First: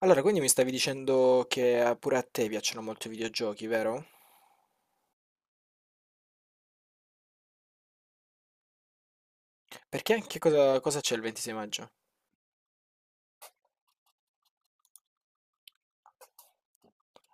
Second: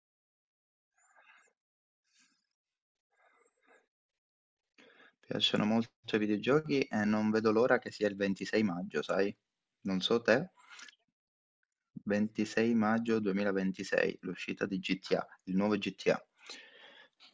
Allora, quindi mi stavi dicendo che pure a te piacciono molto i videogiochi, vero? Piacciono molto i videogiochi e non vedo l'ora che sia il 26 maggio, sai? Non Perché so che te, cosa c'è il 26 maggio? 26 maggio 2026, l'uscita di GTA, il nuovo GTA.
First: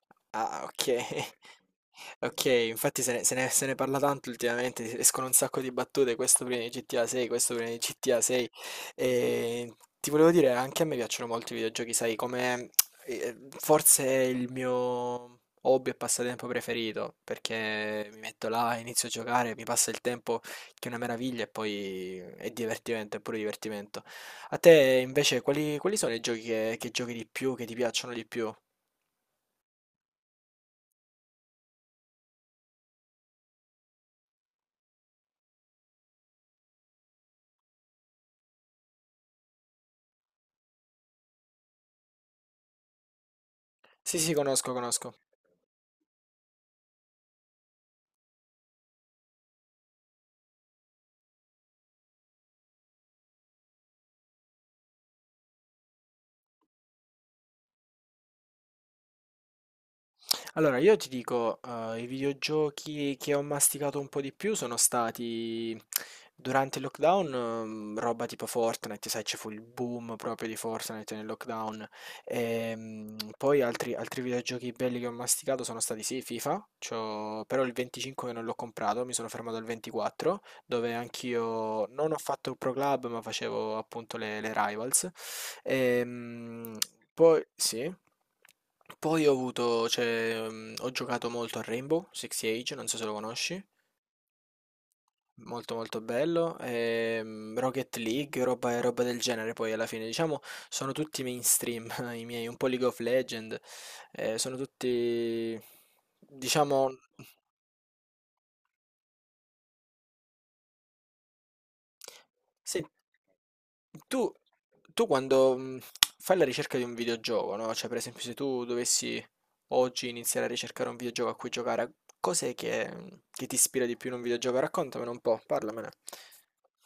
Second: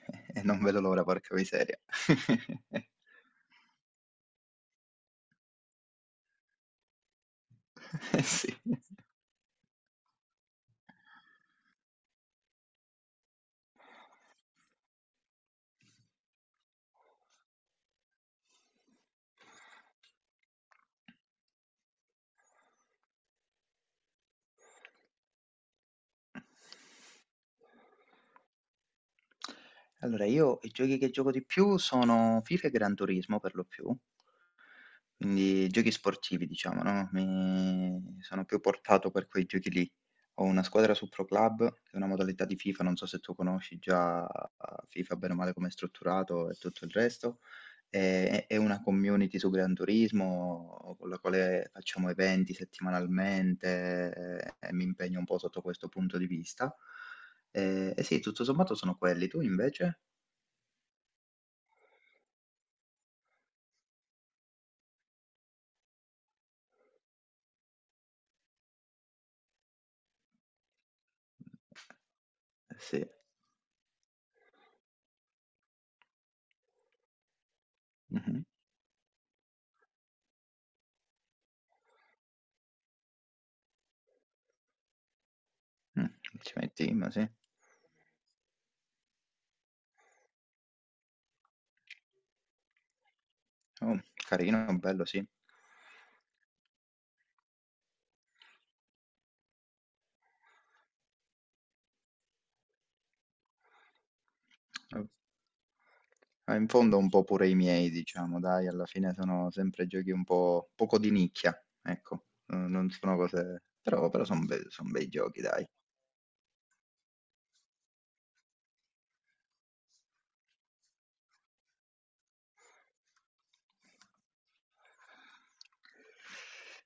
E non Ah, vedo ok. l'ora, porca miseria. Okay, infatti se ne parla tanto ultimamente, escono un sacco di battute, questo prima di GTA 6, questo prima di GTA Eh 6. sì. E ti volevo dire, anche a me piacciono molto i videogiochi, sai, come forse il mio hobby e passatempo preferito, perché mi metto là, inizio a giocare, mi passa il tempo che è una meraviglia e poi è divertimento, è pure divertimento. A te invece quali sono i giochi che giochi di più, che ti piacciono di più? Allora, io i giochi che gioco di più sono FIFA e Gran Turismo per lo più. Quindi giochi sportivi diciamo, no, mi sono più portato per quei giochi lì. Ho una squadra su Pro Club, che è una modalità di FIFA, non so se tu conosci Sì, già sì, conosco, FIFA conosco. bene o male com'è strutturato e tutto il resto, e una community su Gran Turismo con la quale facciamo eventi settimanalmente e mi impegno un po' sotto questo punto di vista. E sì, tutto sommato sono quelli. Tu invece? Allora, io ti dico, i videogiochi che ho masticato un po' di più sono stati durante il lockdown, roba tipo Fortnite, sai, ci fu il boom proprio di Fortnite nel lockdown. Sì. Poi altri videogiochi belli che ho masticato sono stati sì, FIFA, però il 25 Mh-mh. non l'ho comprato, mi sono fermato al 24, dove anch'io non ho fatto il Pro Club, ma facevo appunto le Rivals. Mh, ci Ehm, metti, ma sì. Poi sì. Poi ho avuto, cioè, ho giocato molto a Rainbow Six Siege, non so se lo conosci, Oh, carino, bello, sì. molto molto bello, Rocket League, roba del genere poi alla fine, diciamo, sono tutti mainstream i miei, un po' League of Legend, sono Eh, tutti in diciamo. fondo un po' pure i miei, diciamo, dai, alla fine sono sempre giochi un po' poco di nicchia, ecco, Sen non sono cose, però tu sono tu bei giochi, quando, dai. Fai la ricerca di un videogioco, no, cioè per esempio se tu dovessi oggi iniziare a ricercare un videogioco a cui giocare, cos'è che ti ispira di più in un videogioco? Raccontamene un po', parlamene.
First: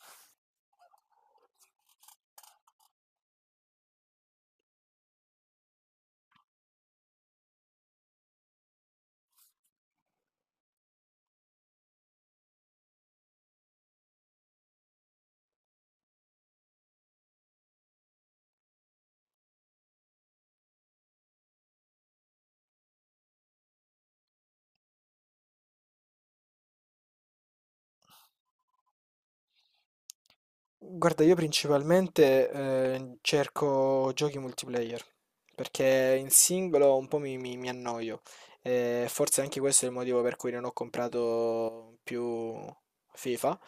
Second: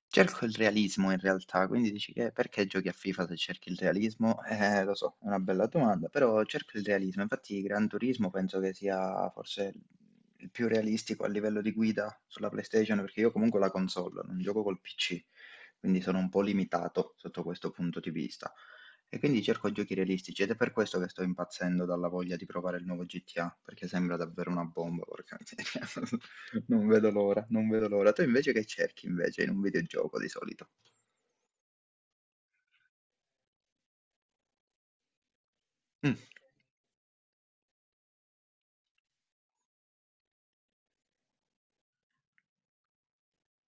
Cerco il realismo in realtà, quindi dici che perché giochi a FIFA se cerchi il realismo? Lo so, è una bella domanda, però cerco il realismo. Infatti Gran Turismo penso che sia forse il più realistico a livello di guida sulla PlayStation, perché io comunque ho la console, non gioco col PC, quindi sono un po' limitato sotto questo punto di vista. E quindi cerco giochi realistici ed è per questo che sto impazzendo dalla voglia di provare il nuovo GTA, perché sembra davvero una bomba, porca miseria. Non vedo l'ora, non vedo l'ora. Tu invece che cerchi invece in un videogioco di solito? Guarda, io principalmente cerco giochi multiplayer, perché Mm, in singolo un po' mi annoio. E forse anche questo è il motivo per cui non ho comprato più FIFA.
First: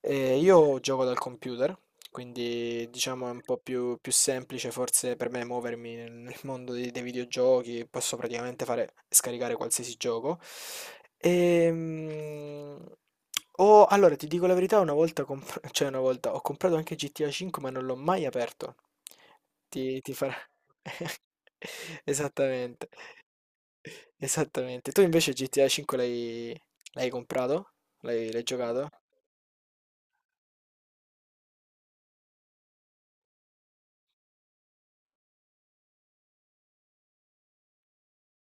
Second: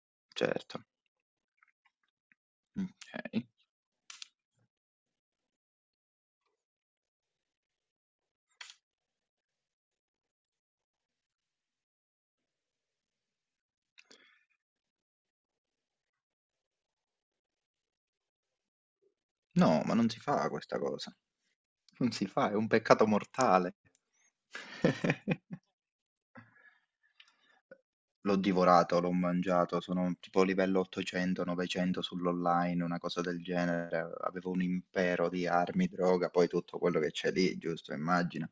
E io certo, gioco dal computer, quindi diciamo è un ok. po' più semplice forse per me muovermi nel mondo dei videogiochi, posso praticamente fare, scaricare qualsiasi gioco. Ehm, allora ti dico la verità, una volta, cioè una volta ho comprato anche GTA 5 ma non l'ho mai aperto. No, ma Ti, non ti si farà. fa questa cosa. Non si fa, è un Esattamente, peccato mortale. esattamente. Tu invece GTA 5 l'hai comprato? L'hai L'ho l'hai giocato? divorato, l'ho mangiato, sono tipo livello 800, 900 sull'online, una cosa del genere. Avevo un impero di armi, droga, poi tutto quello che c'è lì, giusto, immagino.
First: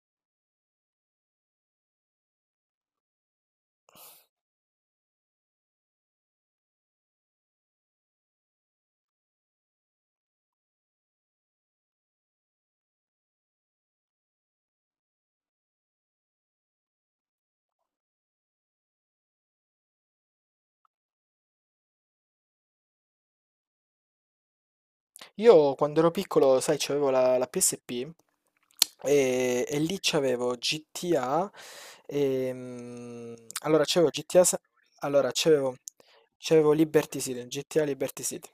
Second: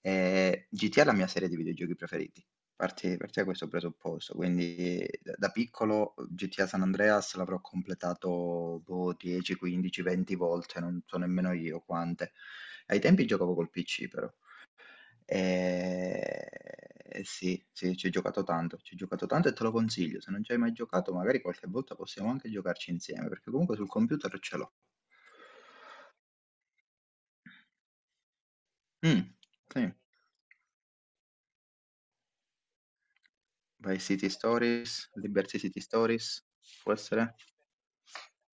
E GTA è la mia serie di videogiochi preferiti. Parti, parti da questo presupposto, quindi da piccolo GTA San Andreas l'avrò completato boh, 10, 15, 20 volte, non so nemmeno io quante. Ai tempi giocavo col PC però. E... e sì, sì, ci ho giocato tanto, ci ho giocato tanto e te lo consiglio. Se non ci hai mai giocato, magari qualche volta possiamo anche giocarci insieme, perché comunque sul computer ce l'ho. Io quando ero piccolo, sai, c'avevo la PSP. Mm, E sì. lì c'avevo GTA, ehm, allora Vice c'avevo City GTA, Stories, allora Liberty c'avevo City Stories, c'avevo può Liberty essere? City, GTA Liberty City,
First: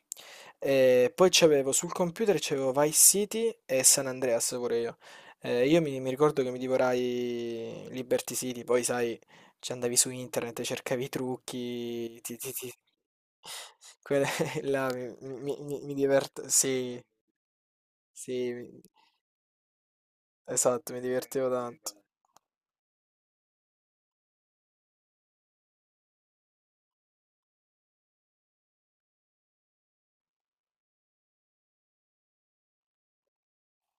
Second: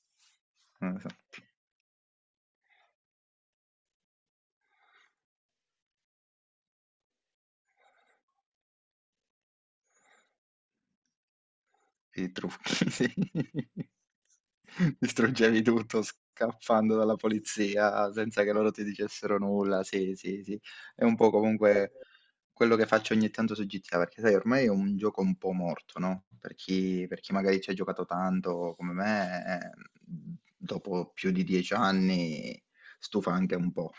Non lo so. e poi c'avevo sul computer c'avevo Vice City e San Andreas pure io. Io mi ricordo che mi divorai Liberty City, poi sai, ci andavi su internet, cercavi i trucchi, E trucchi, sì. quelle là Distruggevi tutto scappando sì, dalla polizia senza sì, che loro ti dicessero nulla. Sì, sì, sì. esatto, mi È un po' divertivo tanto, comunque quello che faccio ogni tanto su GTA, perché sai, ormai è un gioco un po' morto, no? Per chi magari ci ha giocato tanto come me, dopo più di 10 anni stufa anche un po'.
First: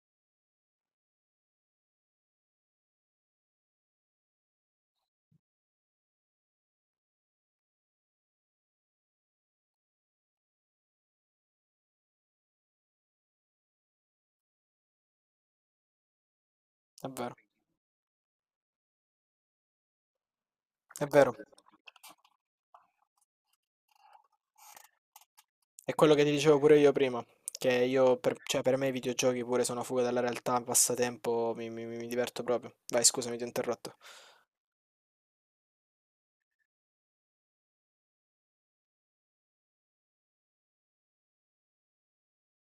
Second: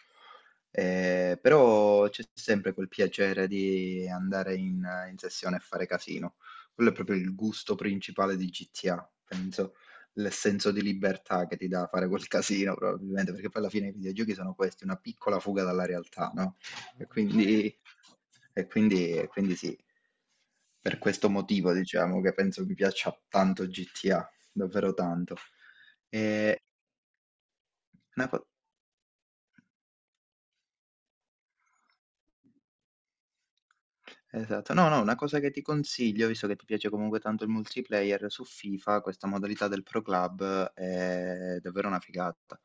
Però c'è sempre quel piacere di andare in sessione e fare casino. Quello è proprio il gusto principale di GTA, penso, il senso di libertà che ti dà fare quel casino probabilmente, perché poi alla fine i videogiochi sono questi, una piccola fuga dalla realtà, no? è E vero, quindi, e quindi sì, per è questo vero. motivo diciamo che penso mi piaccia tanto GTA, davvero tanto. È quello che ti dicevo E pure io prima, che io una per, co- cioè, per me i videogiochi pure sono fuga dalla realtà, un passatempo, mi diverto proprio. Vai, scusami, ti ho interrotto. Esatto. No, no, una cosa che ti consiglio, visto che ti piace comunque tanto il multiplayer, su FIFA questa modalità del Pro Club è davvero una figata,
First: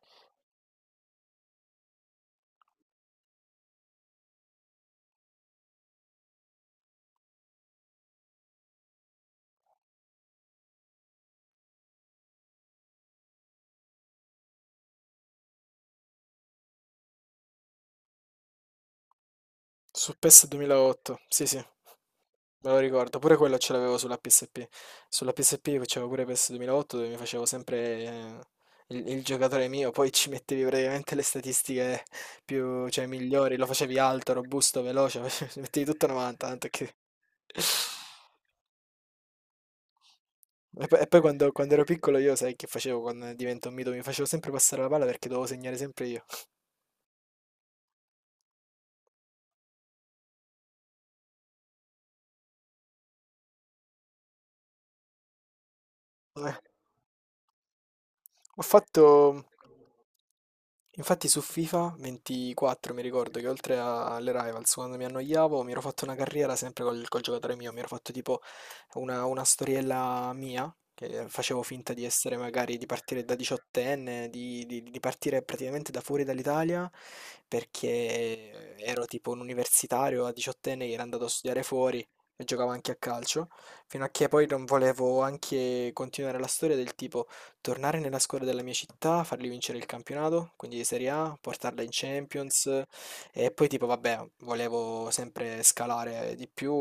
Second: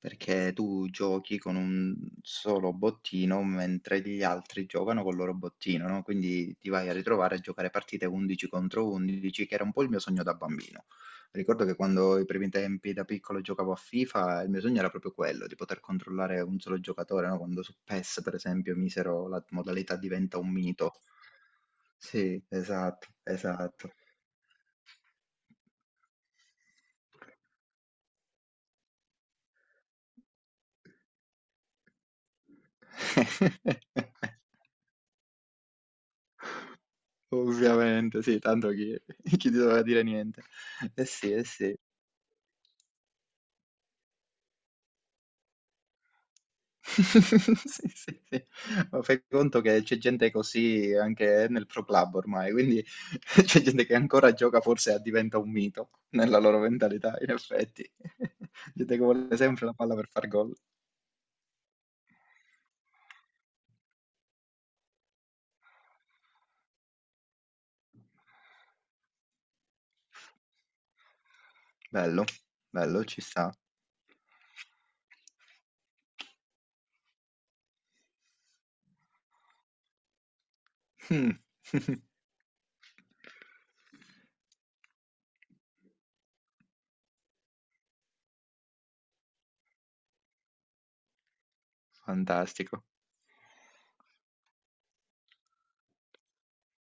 perché tu giochi con un solo bottino mentre gli altri giocano col loro bottino, no? Quindi ti vai a ritrovare a giocare partite 11 contro 11, che era un po' il mio sogno da bambino. Ricordo che quando i primi tempi da piccolo giocavo a FIFA, il mio sogno era proprio quello, di poter controllare un solo giocatore, no? Quando su PES, per esempio, misero la modalità Su diventa PES un mito. 2008, sì sì, me Sì, lo esatto, ricordo, pure quello ce esatto. l'avevo sulla PSP. Sulla PSP facevo pure PES 2008 dove mi facevo sempre eh, il giocatore mio, poi ci mettevi praticamente le statistiche più, cioè, migliori, lo facevi alto, robusto, veloce, ci mettevi tutto 90, tanto che. Ovviamente, sì, tanto chi, chi ti doveva dire niente. E poi, Eh e poi sì, eh quando sì. ero piccolo io sai che facevo quando divento un mito? Mi facevo sempre passare la palla perché dovevo segnare sempre io. Sì, sì, sì. Ma fai conto che c'è gente così anche nel Pro Club ormai, quindi c'è gente che ancora gioca forse a diventa un mito nella Eh, loro mentalità, in effetti. Ho Gente che fatto. vuole sempre la palla per far gol. Infatti su FIFA 24 mi ricordo che oltre alle Rivals, quando mi annoiavo, mi ero fatto una carriera sempre col giocatore mio, mi ero fatto tipo una storiella mia, che facevo finta di Bello, essere magari di bello, ci partire da sta. diciottenne, di partire praticamente da fuori dall'Italia, perché ero tipo un universitario a diciottenne che era andato a Mm. studiare fuori e giocavo anche a calcio, fino a che poi non volevo anche continuare la storia del tipo. Tornare nella squadra della mia città, fargli vincere il campionato, quindi di Serie A, portarla in Champions Fantastico. e poi tipo vabbè, volevo sempre scalare di più,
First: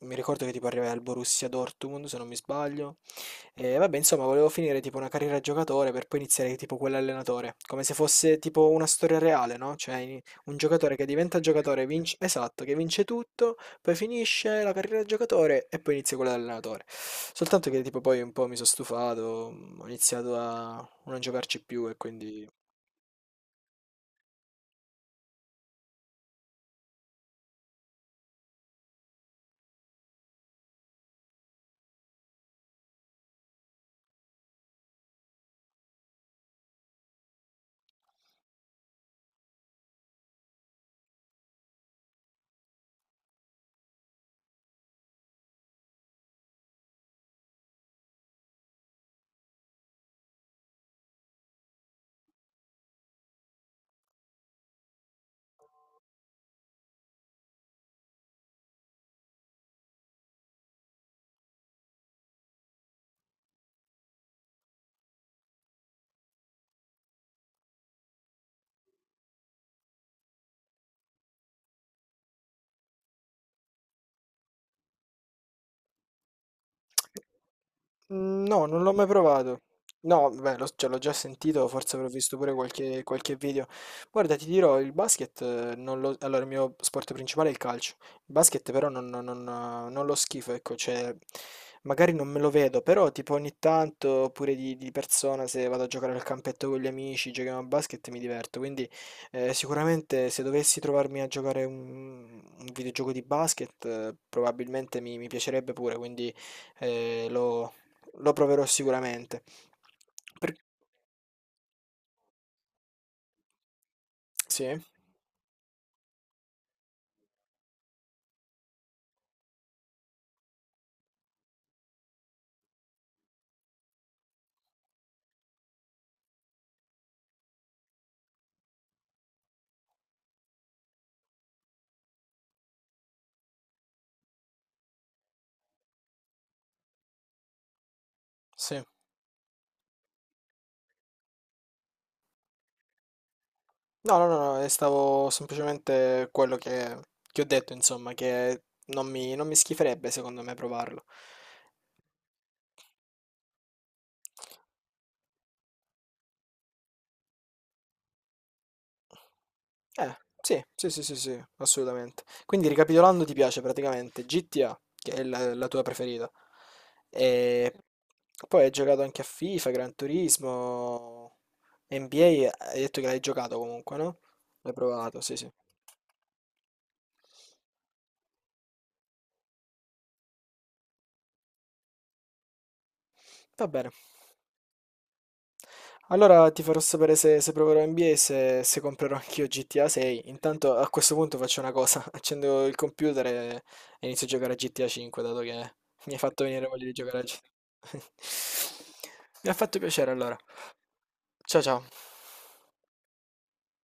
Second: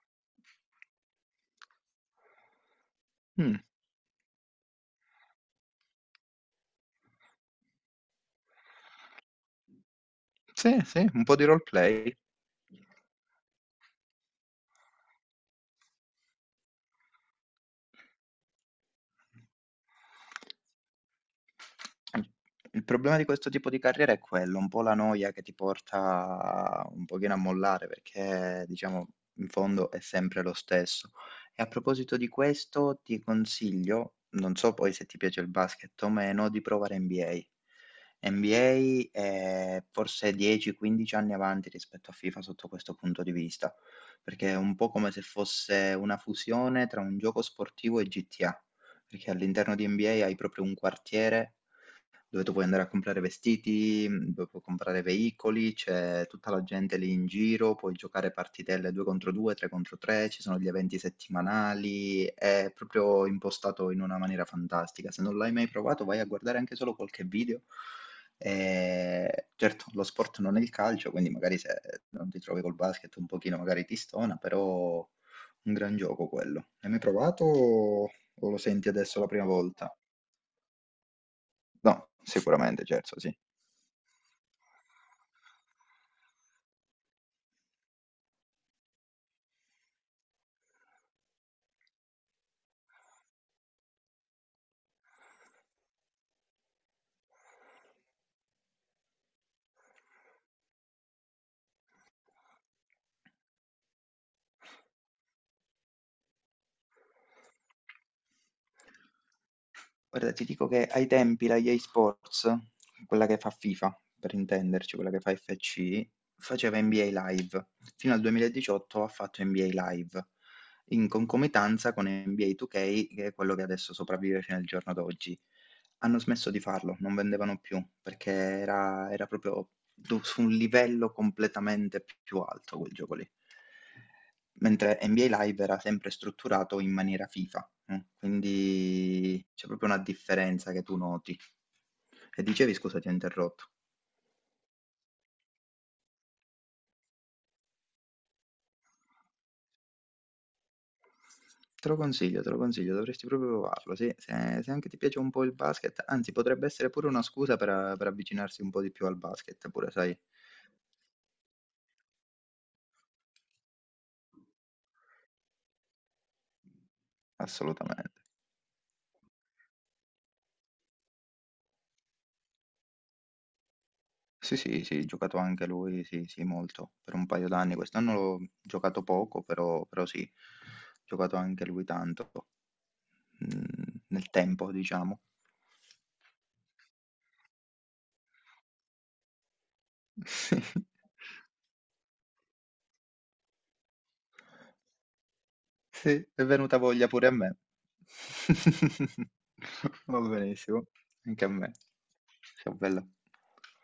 mi ricordo che tipo arrivai al Borussia Dortmund se non mi sbaglio Mm, e vabbè insomma volevo finire tipo una carriera da giocatore per poi iniziare tipo quell'allenatore, come se fosse tipo una storia reale, no? Cioè un sì, giocatore che sì, un po' diventa di giocatore, vince, roleplay. esatto, che vince tutto poi finisce la carriera da giocatore e poi inizia quella da allenatore. Soltanto che tipo poi un po' mi sono stufato, ho iniziato a non giocarci più e quindi. Il problema di questo tipo di carriera è quello, un po' la noia che ti porta un pochino a mollare, perché diciamo in fondo è sempre lo stesso. E a proposito di questo, ti consiglio, non so poi se ti piace il basket o meno, di provare NBA. NBA è forse 10-15 anni avanti rispetto a FIFA sotto questo punto di vista, perché è un po' come se fosse una fusione tra un gioco sportivo e GTA. Perché all'interno di NBA hai proprio un quartiere dove tu puoi andare a comprare vestiti, dove puoi comprare veicoli, c'è tutta la gente lì in giro, puoi giocare partitelle 2 contro 2, 3 contro 3, ci sono gli eventi settimanali, è proprio impostato in una maniera fantastica. Se non l'hai mai provato, vai a guardare anche solo qualche video. E certo, lo sport non è il calcio, quindi magari se non ti trovi col basket un pochino magari ti stona, però un gran gioco quello. L'hai mai provato o Mm, o lo no, non senti l'ho mai adesso la prima provato. volta? No, beh, cioè, l'ho già sentito, forse avrò No, visto pure sicuramente, qualche, certo, sì. qualche video. Guarda, ti dirò, il basket, non lo, allora il mio sport principale è il calcio. Il basket però non lo schifo, ecco, cioè, magari non me lo vedo, però tipo ogni tanto, oppure di persona, se vado a giocare al campetto con gli amici, giochiamo a basket, mi diverto. Quindi sicuramente se dovessi trovarmi a giocare un videogioco di basket, probabilmente mi piacerebbe pure, quindi. Eh, lo, lo proverò sicuramente. Guarda, ti Per- dico che ai tempi la EA Sports, quella che fa FIFA, per Sì, intenderci, quella che fa FC, faceva NBA Live. Fino al 2018 ha fatto NBA Live, in concomitanza con NBA 2K, che è quello che adesso sopravvive fino al giorno d'oggi. Hanno smesso di farlo, non vendevano più, perché era proprio du su un livello completamente p più alto quel gioco lì. Mentre NBA Live era sempre strutturato in maniera FIFA, sì. quindi c'è proprio una differenza che tu noti. E dicevi scusa, ti ho interrotto. No, no, no, no, stavo semplicemente quello che ho detto, insomma, che non mi schiferebbe secondo me provarlo. Te lo consiglio, dovresti proprio provarlo, sì, se anche ti piace un po' il basket, anzi potrebbe essere pure una scusa per avvicinarsi un po' di più al basket pure, Eh, sai? sì, sì, sì, sì, sì, assolutamente. Quindi ricapitolando, ti piace praticamente GTA, che è la tua preferita. E Assolutamente. poi hai giocato anche a FIFA, Gran Turismo, NBA, hai detto che l'hai giocato comunque, no? Sì, L'hai sì, sì, provato, sì, giocato sì. anche lui, sì, sì, molto, per un paio d'anni. Quest'anno l'ho giocato poco, però sì, giocato anche lui tanto, Va bene. nel tempo, diciamo. Allora ti farò sapere se proverò NBA e se comprerò anch'io GTA 6. Intanto a questo punto faccio una cosa, accendo il computer e inizio a giocare a GTA 5, dato che Sì, mi hai sì, fatto è venire venuta voglia di voglia giocare a pure a me. GTA. Mi ha fatto piacere Va allora. benissimo, anche a Ciao me. ciao. Ciao, bella.